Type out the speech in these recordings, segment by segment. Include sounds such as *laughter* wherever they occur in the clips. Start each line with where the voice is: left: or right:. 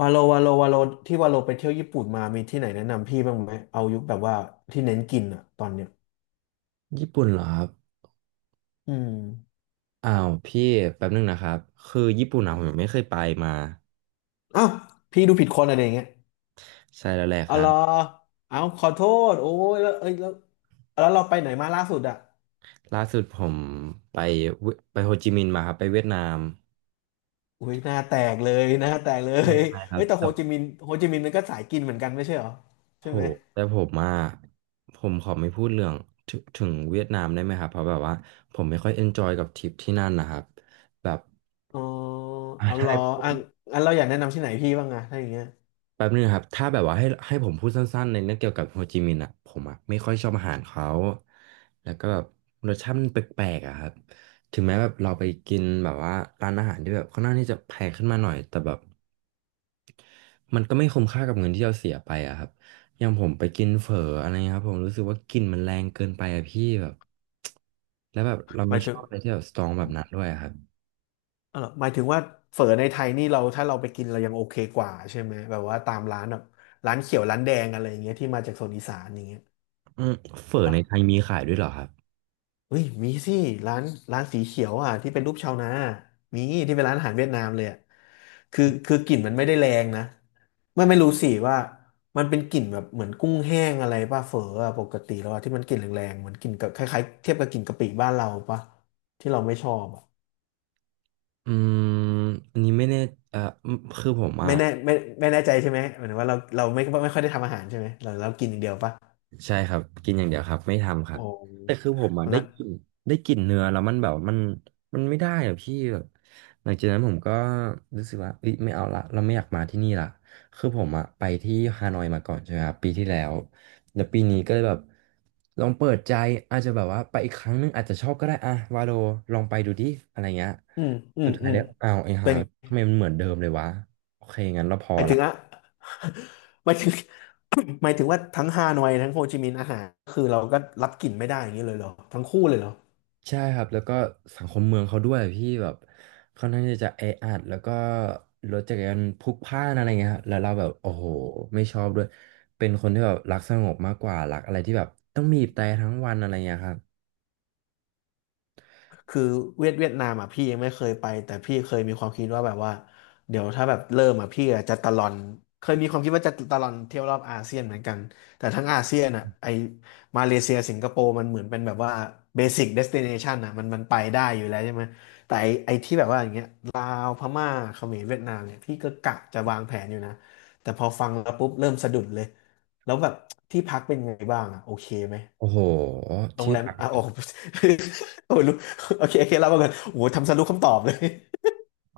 left: วาโลวาโลวาโลที่วาโลไปเที่ยวญี่ปุ่นมามีที่ไหนแนะนำพี่บ้างไหมเอายุคแบบว่าที่เน้นกินอะตอนเนี้ย
right: ญี่ปุ่นเหรอครับ
left: อืม
right: อ้าวพี่แป๊บนึงนะครับคือญี่ปุ่นอะผมยังไม่เคยไปมา
left: อ้าวพี่ดูผิดคนอะไรอย่างเงี้ย
right: ใช่แล้วแหละ
left: อ๋
right: ค
left: อ
right: รั
left: เหรอ
right: บ
left: เอาขอโทษโอ้ยแล้วเอ้ยแล้วเราไปไหนมาล่าสุดอะ
right: ล่าสุดผมไปเวไปโฮจิมินห์มาครับไปเวียดนาม
left: อุ้ยหน้าแตกเลยหน้าแตกเล
right: ไม่
left: ย
right: เป็นไรค
left: เอ้
right: รับ
left: ยแต่โฮ
right: แต่
left: จิมินห์โฮจิมินห์มันก็สายกินเหมือนกันไม่ใช่เหรอใช่
right: โห
left: ไหม
right: แต่ผมอ่ะผมขอไม่พูดเรื่องถึงเวียดนามได้ไหมครับเพราะแบบว่าผมไม่ค่อยเอนจอยกับทริปที่นั่นนะครับแบบ
left: อ๋อ
right: อ่ะ
left: เอาเห
right: ถ้า
left: รอ
right: ให้พู
left: อ่ะ
right: ด
left: งั้นเราอยากแนะนำที่ไหนพี่บ้างอะถ้าอย่างเงี้ย
right: แป๊บนึงครับถ้าแบบว่าให้ผมพูดสั้นๆในเรื่องเกี่ยวกับโฮจิมินห์อ่ะผมอ่ะไม่ค่อยชอบอาหารเขาแล้วก็แบบรสชาติมันแปลกๆอ่ะครับถึงแม้แบบเราไปกินแบบว่าร้านอาหารที่แบบค่อนข้างที่จะแพงขึ้นมาหน่อยแต่แบบมันก็ไม่คุ้มค่ากับเงินที่เราเสียไปอ่ะครับอย่างผมไปกินเฝออะไรเงี้ยครับผมรู้สึกว่ากลิ่นมันแรงเกินไปอ่ะพี่แบบแล้วแบบเรา
left: ไป
right: ไม่ช
left: ถึ
right: อ
left: ง
right: บอะไรที่แบบสตรองแบบนั้นด้วยอะครับ
left: เออหมายถึงว่าเฝอในไทยนี่เราถ้าเราไปกินเรายังโอเคกว่าใช่ไหมแบบว่าตามร้านแบบร้านเขียวร้านแดงอะไรอย่างเงี้ยที่มาจากโซนอีสานอย่างเงี้ย
right: อืมเฝอ
left: ปะ
right: ในไทยมีขายด้วยเหรอครับ
left: เฮ้ยมีสิร้านร้านสีเขียวอ่ะที่เป็นรูปชาวนามีที่เป็นร้านอาหารเวียดนามเลยอ่ะคือกลิ่นมันไม่ได้แรงนะไม่รู้สิว่ามันเป็นกลิ่นแบบเหมือนกุ้งแห้งอะไรป่ะเฝออะปกติแล้วอะที่มันกลิ่นแรงๆเหมือนกลิ่นกับคล้ายๆเทียบกับกลิ่นกะปิบ้านเราป่ะที่เราไม่ชอบอะ
right: อืมอันนี้ไม่แน่เอ่อคือผมอ่ะ
left: ไม่แน่ไม่แน่ใจใช่ไหมหมายถึงว่าเราไม่ค่อยได้ทำอาหารใช่ไหมเรากินอย่างเดียวปะ
right: ใช่ครับกินอย่างเดียวครับไม่ทำครับ
left: โอ้
right: แต่คือผมอ่ะได้
left: งั้น
right: กลินได้กลินเนื้อแล้วมันแบบมันไม่ได้อ่ะพี่แบบหลังจากนั้นผมก็รู้สึกว่าเอ้ยไม่เอาละเราไม่อยากมาที่นี่ละคือผมอ่ะไปที่ฮานอยมาก่อนใช่ไหมครับปีที่แล้วแล้วปีนี้ก็เลยแบบลองเปิดใจอาจจะแบบว่าไปอีกครั้งหนึงอาจจะชอบก็ได้อะวาโลลองไปดูดิอะไรเงี้ย
left: อืม อื
right: สุ
left: ม
right: ดท้า
left: อื
right: ย
left: ม
right: แล้วอ้าวไอ้ห่า
left: เป็น
right: ทำไมมันเหมือนเดิมเลยวะโอเคงั้นเราพอ
left: หมายถึ
right: ละ
left: งอะ *laughs* หมายถึง *coughs* หมายถึงว่าทั้งฮานอยทั้งโฮจิมินห์อาหารคือเราก็รับกลิ่นไม่ได้อย่างนี้เลยเหรอทั้งคู่เลยเหรอ
right: ใช่ครับแล้วก็สังคมเมืองเขาด้วยพี่แบบค่อนข้างที่จะแออัดแล้วก็รถจักรยานพลุกพล่านอะไรเงี้ยครับแล้วเราแบบโอ้โหไม่ชอบด้วยเป็นคนที่แบบรักสงบมากกว่ารักอะไรที่แบบต้องบีบแตรทั้งวันอะไรเงี้ยครับ
left: คือเวียดนามอ่ะพี่ยังไม่เคยไปแต่พี่เคยมีความคิดว่าแบบว่าเดี๋ยวถ้าแบบเริ่มอ่ะพี่อะจะตะลอนเคยมีความคิดว่าจะตะลอนเที่ยวรอบอาเซียนเหมือนกันแต่ทั้งอาเซียนอ่ะไอมาเลเซียสิงคโปร์มันเหมือนเป็นแบบว่าเบสิ c เดสติเนชันอ่ะมันไปได้อยู่แล้วใช่ไหมแต่ไอที่แบบว่าอย่างเงี้ยลาวพม่าเขมรเวียดนามเนี่ยพี่ก็กะจะวางแผนอยู่นะแต่พอฟังแล้วปุ๊บเริ่มสะดุดเลยแล้วแบบที่พักเป็นไงบ้างอ่ะโอเคไหม
right: โอ้โห
left: โรง
right: ที่
left: แรม
right: พัก
left: อ่ะโอ้โห *laughs* โอ้โหรู้โอเคโอเคเรามาก่อนโอ้โหทำสรุปคำตอบเลย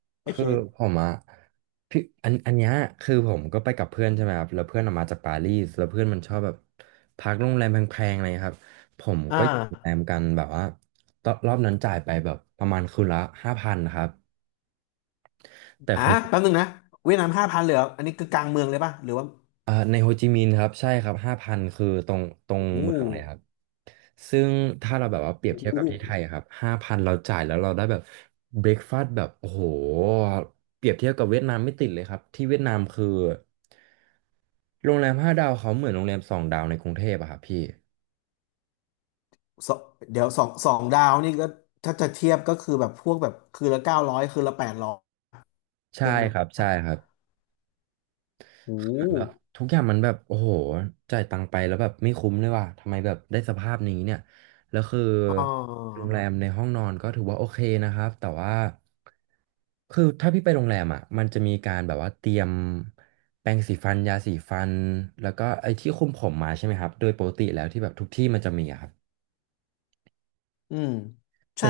left: *laughs* โอเค
right: คือผมอะพี่อันเนี้ยคือผมก็ไปกับเพื่อนใช่ไหมครับแล้วเพื่อนออกมาจากปารีสแล้วเพื่อนมันชอบแบบพักโรงแรมแพงๆอะไรครับผม
left: อ่า
right: ก็อยู่โรงแรมกันแบบว่าตอนรอบนั้นจ่ายไปแบบประมาณคืนละห้าพันครับ แต่
left: อ่ะ
right: คื
left: แป๊บ
right: อ
left: นึงนะเวียดนาม5,000เลยเหรออันนี้คือกลางเมืองเลยป่ะหรือว่า
right: อ่าในโฮจิมินห์ครับใช่ครับห้าพันคือตรง
left: โอ้โห
right: เมืองเลยครับซึ่งถ้าเราแบบว่าเปรี
left: โอ้
right: ยบเทียบกับ
left: โห
right: ที่ไทยอะครับห้าพันเราจ่ายแล้วเราได้แบบเบร a ฟาส s t แบบโอ้โหเปรียบเทียบกับเวียดนามไม่ติดเลยครับที่เวียดนามคือโรงแรม5 ดาวเขาเหมือนโรงแรม2 ดาวในกรุงเทพอะครับพี่
left: สองเดี๋ยวสองดาวนี่ก็ถ้าจะเทียบก็คือแบบพวกแบบคืนละ900คืนละ800
right: ใช่
left: เจัง
right: ครับใช่ครับ
left: โอ้โห
right: แบบทุกอย่างมันแบบโอ้โหจ่ายตังค์ไปแล้วแบบไม่คุ้มเลยว่ะทำไมแบบได้สภาพนี้เนี่ยแล้วคือ
left: อ่
right: โรงแรม
left: า
right: ในห้องนอนก็ถือว่าโอเคนะครับแต่ว่าคือถ้าพี่ไปโรงแรมอ่ะมันจะมีการแบบว่าเตรียมแปรงสีฟันยาสีฟันแล้วก็ไอ้ที่คุมผมมาใช่ไหมครับโดยปกติแล้วที่แบบทุกที่มันจะมีอะครับ
left: อืมใช่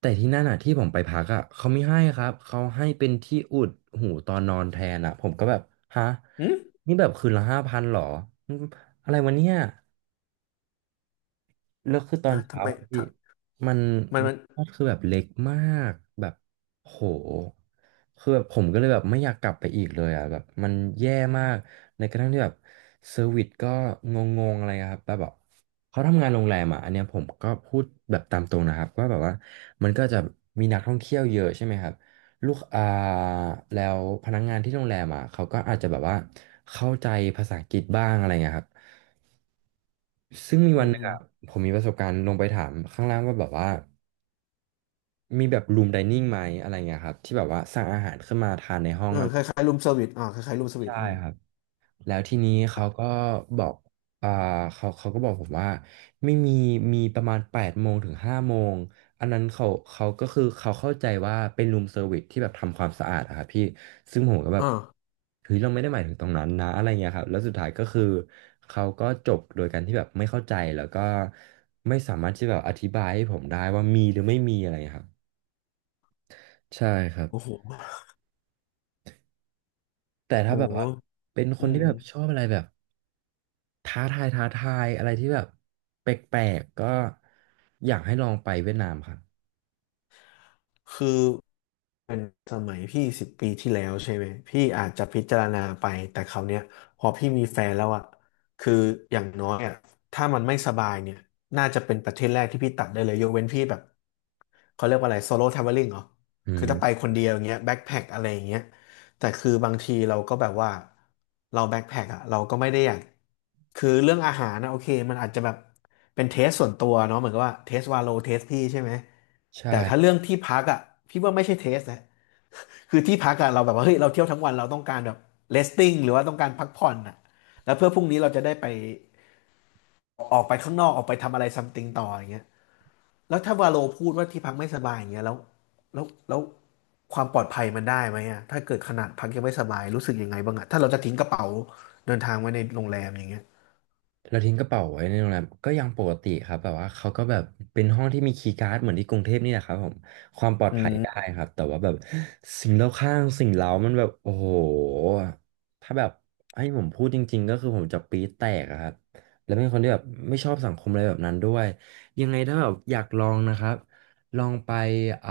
right: แต่ที่นั่นอ่ะที่ผมไปพักอ่ะเขาไม่ให้ครับเขาให้เป็นที่อุดหูตอนนอนแทนอ่ะผมก็แบบฮะ
left: อืม
right: นี่แบบคืนละห้าพันหรออืมอะไรวะเนี่ย แล้วคือตอ
left: อ่ะ
right: น
left: ทำ
right: เช้า
left: ไม
right: อะ
left: ท
right: พี่มัน
left: ำมัน
right: ก็คือแบบเล็กมากแบบโหคือแบบผมก็เลยแบบไม่อยากกลับไปอีกเลยอ่ะแบบมันแย่มากในกระทั่งที่แบบเซอร์วิสก็งงๆอะไรครับแบบแบบเขาทำงานโรงแรมอ่ะอันเนี้ยผมก็พูดแบบตามตรงนะครับว่าแบบว่ามันก็จะมีนักท่องเที่ยวเยอะใช่ไหมครับลูกแล้วพนักงานที่โรงแรมอ่ะเขาก็อาจจะแบบว่าเข้าใจภาษาอังกฤษบ้างอะไรเงี้ยครับ ซึ่งมี
left: อื
right: วันหนึงอัะ
left: ม
right: ผมมีประสบการณ์ลงไปถามข้างล่างว่าแบบว่ามีแบบรูมไดนิ่งไหมอะไรเงี้ยครับที่แบบว่าสั่งอาหารขึ้นมาทานในห้อ
left: เอ
right: ง
left: อ
right: อะไร
left: คล้ายๆรูมเซอร์วิสอ่าคล้ายๆรูมเซอร์วิ
right: ใช่
left: สอืม
right: ครับ แล้วทีนี้เขาก็บอกอ่าเขาก็บอกผมว่าไม่มีมีประมาณแปดโมงถึงห้าโมง อันนั้นเขาก็คือเขาเข้าใจว่าเป็นรูมเซอร์วิสที่แบบทำความสะอาดอะครับพี่ซึ่งผมก็แบบ
left: อ่า
right: เฮ้ยเราไม่ได้หมายถึงตรงนั้นนะอะไรเงี้ยครับแล้วสุดท้ายก็คือเขาก็จบโดยการที่แบบไม่เข้าใจแล้วก็ไม่สามารถที่แบบอธิบายให้ผมได้ว่ามีหรือไม่มีอะไรครับใช่ครับ
left: โอ้โห
right: แต่ถ้า
left: โอ้
right: แบบว่าเป็นค
left: อื
right: น
left: ม
right: ที่แบบชอบอะไรแบบ ท้าทายอะไรที่แบบแปลกๆก็อยากให้ลองไปเวียดนามครับ
left: คือเป็นสมัยพี่สิบปีที่แล้วใช่ไหม พี่อาจจะพิจารณาไป แต่คราวเนี้ยพอพี่มีแฟนแล้วอะคืออย่างน้อยอะถ้ามันไม่สบายเนี่ยน่าจะเป็นประเทศแรกที่พี่ตัดได้เลยยกเว้นพี่แบบเขาเรียกว่าอะไรโซโล่ท r a v e l ลิ n งเหรอ
right: อื
left: คือถ้าไป
right: ม
left: คนเดียวอย่างเงี้ยแบ็คแพ็คอะไรอย่างเงี้ย แต่คือบางทีเราก็แบบว่าเราแบ็คแพ็คอะเราก็ไม่ได้อยากคือเรื่องอาหารนะโอเคมันอาจจะแบบเป็นเทสส่วนตัวเนาะเหมือนกับว่าเทสวาโลเทสพี่ใช่ไหมแต่
right: ใช่
left: ถ้าเรื่องที่พักอะพี่ว่าไม่ใช่เทสนะคือที่พักอะเราแบบว่าเฮ้ยเราเที่ยวทั้งวันเราต้องการแบบเรสติ้งหรือว่าต้องการพักผ่อนอะแล้วเพื่อพรุ่งนี้เราจะได้ไปออกไปข้างนอกออกไปทำอะไรซัมติงต่ออย่างเงี้ย แล้วถ้าวาโลพูดว่าที่พักไม่สบายอย่างเงี้ยแล้วแล้วความปลอดภัยมันได้ไหมอะถ้าเกิดขนาดพักยังไม่สบายรู้สึกยังไงบ้างอะถ้าเราจะทิ้งกระเป๋าเดินทางไว้ในโรงแรมอย่างเงี้ย
right: เราทิ้งกระเป๋าไว้ในโรงแรมก็ยังปกติครับแบบว่าเขาก็แบบเป็นห้องที่มีคีย์การ์ดเหมือนที่กรุงเทพนี่แหละครับผมความปลอด
left: อื
right: ภัยได้
left: ม
right: ครับแต่ว่าแบบสิ่งรอบข้างสิ่งเร้ามันแบบโอ้โหถ้าแบบให้ผมพูดจริงๆก็คือผมจะปี๊ดแตกอะครับแล้วเป็นคนที่แบบไม่ชอบสังคมอะไรแบบนั้นด้วยยังไงถ้าแบบอยากลองนะครับลองไปอ่า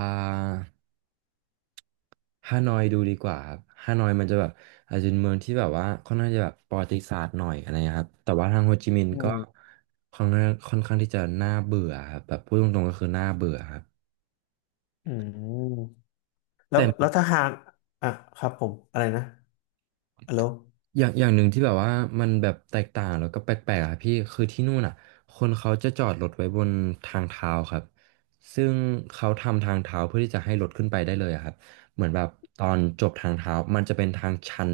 right: ฮานอยดูดีกว่าครับฮานอยมันจะแบบอาจจะเป็นเมืองที่แบบว่าค่อนข้างจะแบบประวัติศาสตร์หน่อยอะไรนะครับแต่ว่าทางโฮจิมินห์
left: อื
right: ก็
left: ม
right: ค่อนข้างที่จะน่าเบื่อครับแบบพูดตรงๆก็คือน่าเบื่อครับ
left: อืมแล้วถ้าหากอ่ะครับผมอะไรนะฮัลโหล
right: อย่างหนึ่งที่แบบว่ามันแบบแตกต่างแล้วก็แปลกๆอะพี่คือที่นู่นอ่ะคนเขาจะจอดรถไว้บนทางเท้าครับซึ่งเขาทำทางเท้าเพื่อที่จะให้รถขึ้นไปได้เลยอะครับเหมือนแบบตอนจบทางเท้ามันจะเป็นทางชัน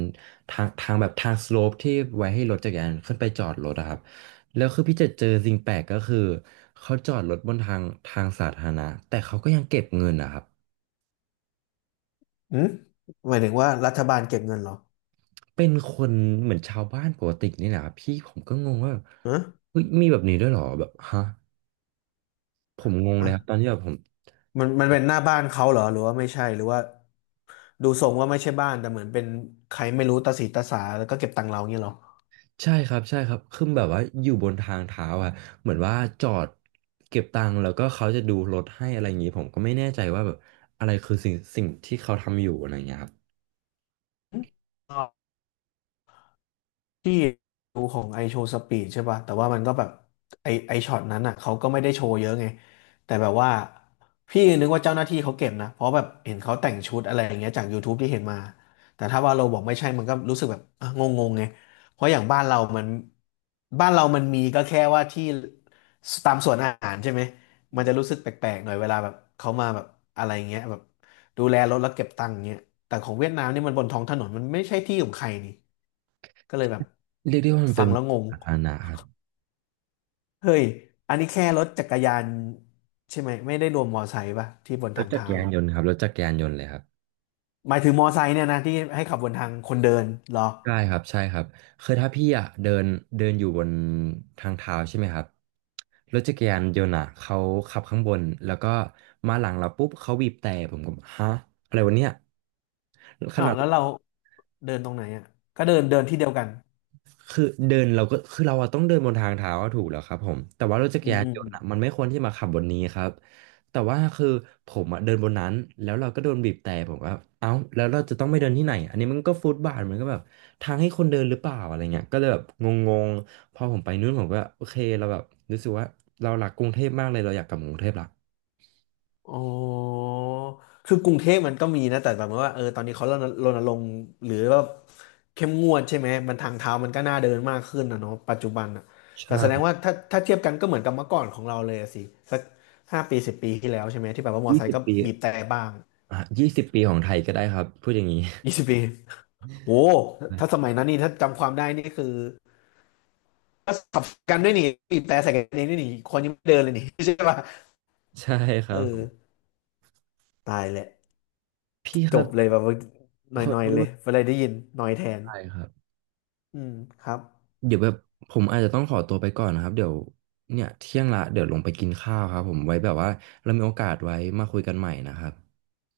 right: ทางแบบทางสโลปที่ไว้ให้รถจักรยานขึ้นไปจอดรถอะครับแล้วคือพี่จะเจอสิ่งแปลกก็คือเขาจอดรถบนทางสาธารณะแต่เขาก็ยังเก็บเงินนะครับ
left: อืมหมายถึงว่ารัฐบาลเก็บเงินเหรอ
right: เป็นคนเหมือนชาวบ้านปกตินี่แหละครับพี่ผมก็งงว่าแบบ
left: ฮะ
right: เฮ้ยมีแบบนี้ด้วยเหรอแบบฮะผมงงเลยครับต
left: อ่ะ
right: อนที่แบบผม
left: มันเป็นหน้าบ้านเขาเหรอหรือว่าไม่ใช่หรือว่าดูทรงว่าไม่ใช่บ้านแต่เหมือนเป็นใครไม่รู้ตาสีตาสาแล้วก็เก็บตังค์เราเงี้ยเหรอ
right: ใช่ครับใช่ครับคือแบบว่าอยู่บนทางเท้าอะเหมือนว่าจอดเก็บตังค์แล้วก็เขาจะดูรถให้อะไรอย่างนี้ผมก็ไม่แน่ใจว่าแบบอะไรคือสิ่งที่เขาทำอยู่อะไรอย่างเงี้ยครับ
left: ที่ดูของไอโชว์สปีดใช่ป่ะแต่ว่ามันก็แบบไอช็อตนั้นอ่ะเขาก็ไม่ได้โชว์เยอะไงแต่แบบว่าพี่นึกว่าเจ้าหน้าที่เขาเก็บนะเพราะแบบเห็นเขาแต่งชุดอะไรอย่างเงี้ยจากยูทูบที่เห็นมาแต่ถ้าว่าเราบอกไม่ใช่มันก็รู้สึกแบบอ่ะงงๆไงเพราะอย่างบ้านเรามันมีก็แค่ว่าที่ตามสวนอาหารใช่ไหมมันจะรู้สึกแปลกๆหน่อยเวลาแบบเขามาแบบอะไรเงี้ยแบบดูแลรถแล้วเก็บตังค์เงี้ยแต่ของเวียดนามนี่มันบนท้องถนนมันไม่ใช่ที่ของใครนี่ ก็เลยแบบ
right: เรียกได้ว่ามัน
left: ฟั
right: เป็
left: ง
right: น
left: แล้วงง
right: สาธารณะครับ
left: เฮ้ย อันนี้แค่รถจักรยานใช่ไหมไม่ได้รวมมอไซค์ป่ะที่บน
right: ร
left: ทา
right: ถ
left: ง
right: จัก
left: เท้า
right: รยาน
left: เนี่ย
right: ยนต์ครับรถจักรยานยนต์เลยครับ
left: หมายถึงมอไซค์เนี่ยนะที่ให้ขับบนทางคนเดินเหรอ
right: ใช่ครับใช่ครับคือถ้าพี่อ่ะเดินเดินอยู่บนทางเท้าใช่ไหมครับรถจักรยานยนต์อ่ะเขาขับข้างบนแล้วก็มาหลังเราปุ๊บเขาบีบแตร่ผมก็ฮะอะไรวะเนี่ยข
left: อ้า
right: นา
left: ว
right: ด
left: แล้วเราเดินตรงไหนอ่ะก็เดินเดินที่เดียวกัน
right: คือเดินเราก็คือเราอะต้องเดินบนทางเท้าอะถูกแล้วครับผมแต่ว่ารถจัก
left: อื
right: ร
left: ม
right: ยาน
left: อื
right: ย
left: ม
right: นต์อะมันไม่ควรที่มาขับบนนี้ครับแต่ว่าคือผมอะเดินบนนั้นแล้วเราก็โดนบีบแตะผมก็เอ้าแล้วเราจะต้องไปเดินที่ไหนอันนี้มันก็ฟุตบาทมันก็แบบทางให้คนเดินหรือเปล่าอะไรเงี้ยก็เลยแบบงงๆพอผมไปนู่นผมก็โอเคเราแบบรู้สึกว่าเรารักกรุงเทพมากเลยเราอยากกลับกรุงเทพละ
left: อ๋อ คือกรุงเทพมันก็มีนะแต่แบบว่าเออตอนนี้เขารณรงค์หรือว่าเข้มงวดใช่ไหมมันทางเท้ามันก็น่าเดินมากขึ้นนะเนาะปัจจุบันอ่ะแต่
right: ใช่
left: แสดงว่าถ้าเทียบกันก็เหมือนกับเมื่อก่อนของเราเลยอะสิสัก5 ปีสิบปีที่แล้วใช่ไหมที่แบบว่ามอ
right: ยี่
left: ไซ
right: สิ
left: ค์
right: บ
left: ก็
right: ปี
left: บีบแต่บ้าง
right: อ่ะยี่สิบปีของไทยก็ได้ครับพูดอย่างนี้
left: 20 ปีโอ้ถ้าสมัยนั้นนี่ถ้าจำความได้นี่คือก็ขับกันด้วยนี่บีบแต่ใส่กันเองด้วยนี่คนยังไม่เดินเลยนี่ *laughs* ใช่ป่ะ
right: ใช่ *laughs* ค
left: เอ
right: รั
left: อ
right: บ
left: ตายแหละ
right: พี่ค
left: จ
right: รับ
left: บเลยแบบว่าห
right: ขอ
left: น่อ
right: ข
left: ย
right: อ
left: ๆ
right: โท
left: เลย
right: ษ
left: เวลาได้ยินหน่อยแทน
right: ทายครับ
left: อืมครับ
right: เดี๋ยวแบบผมอาจจะต้องขอตัวไปก่อนนะครับเดี๋ยวเนี่ยเที่ยงละเดี๋ยวลงไปกินข้าวครับผมไว้แบบว่าเรามีโอกาสไว้มาคุยกันใหม่นะครับ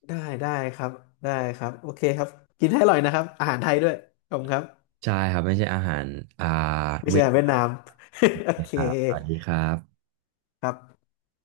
left: ได้ได้ครับได้ครับโอเคครับกินให้อร่อยนะครับอาหารไทยด้วยขอบคุณครับ
right: ใช่ครับไม่ใช่อาหารอ่า
left: ไม่
right: เว
left: ใช่
right: ท
left: อาหารเวียดนาม *laughs* โอ
right: นะ
left: เค
right: ครับสวัสดีครับ
left: ครับ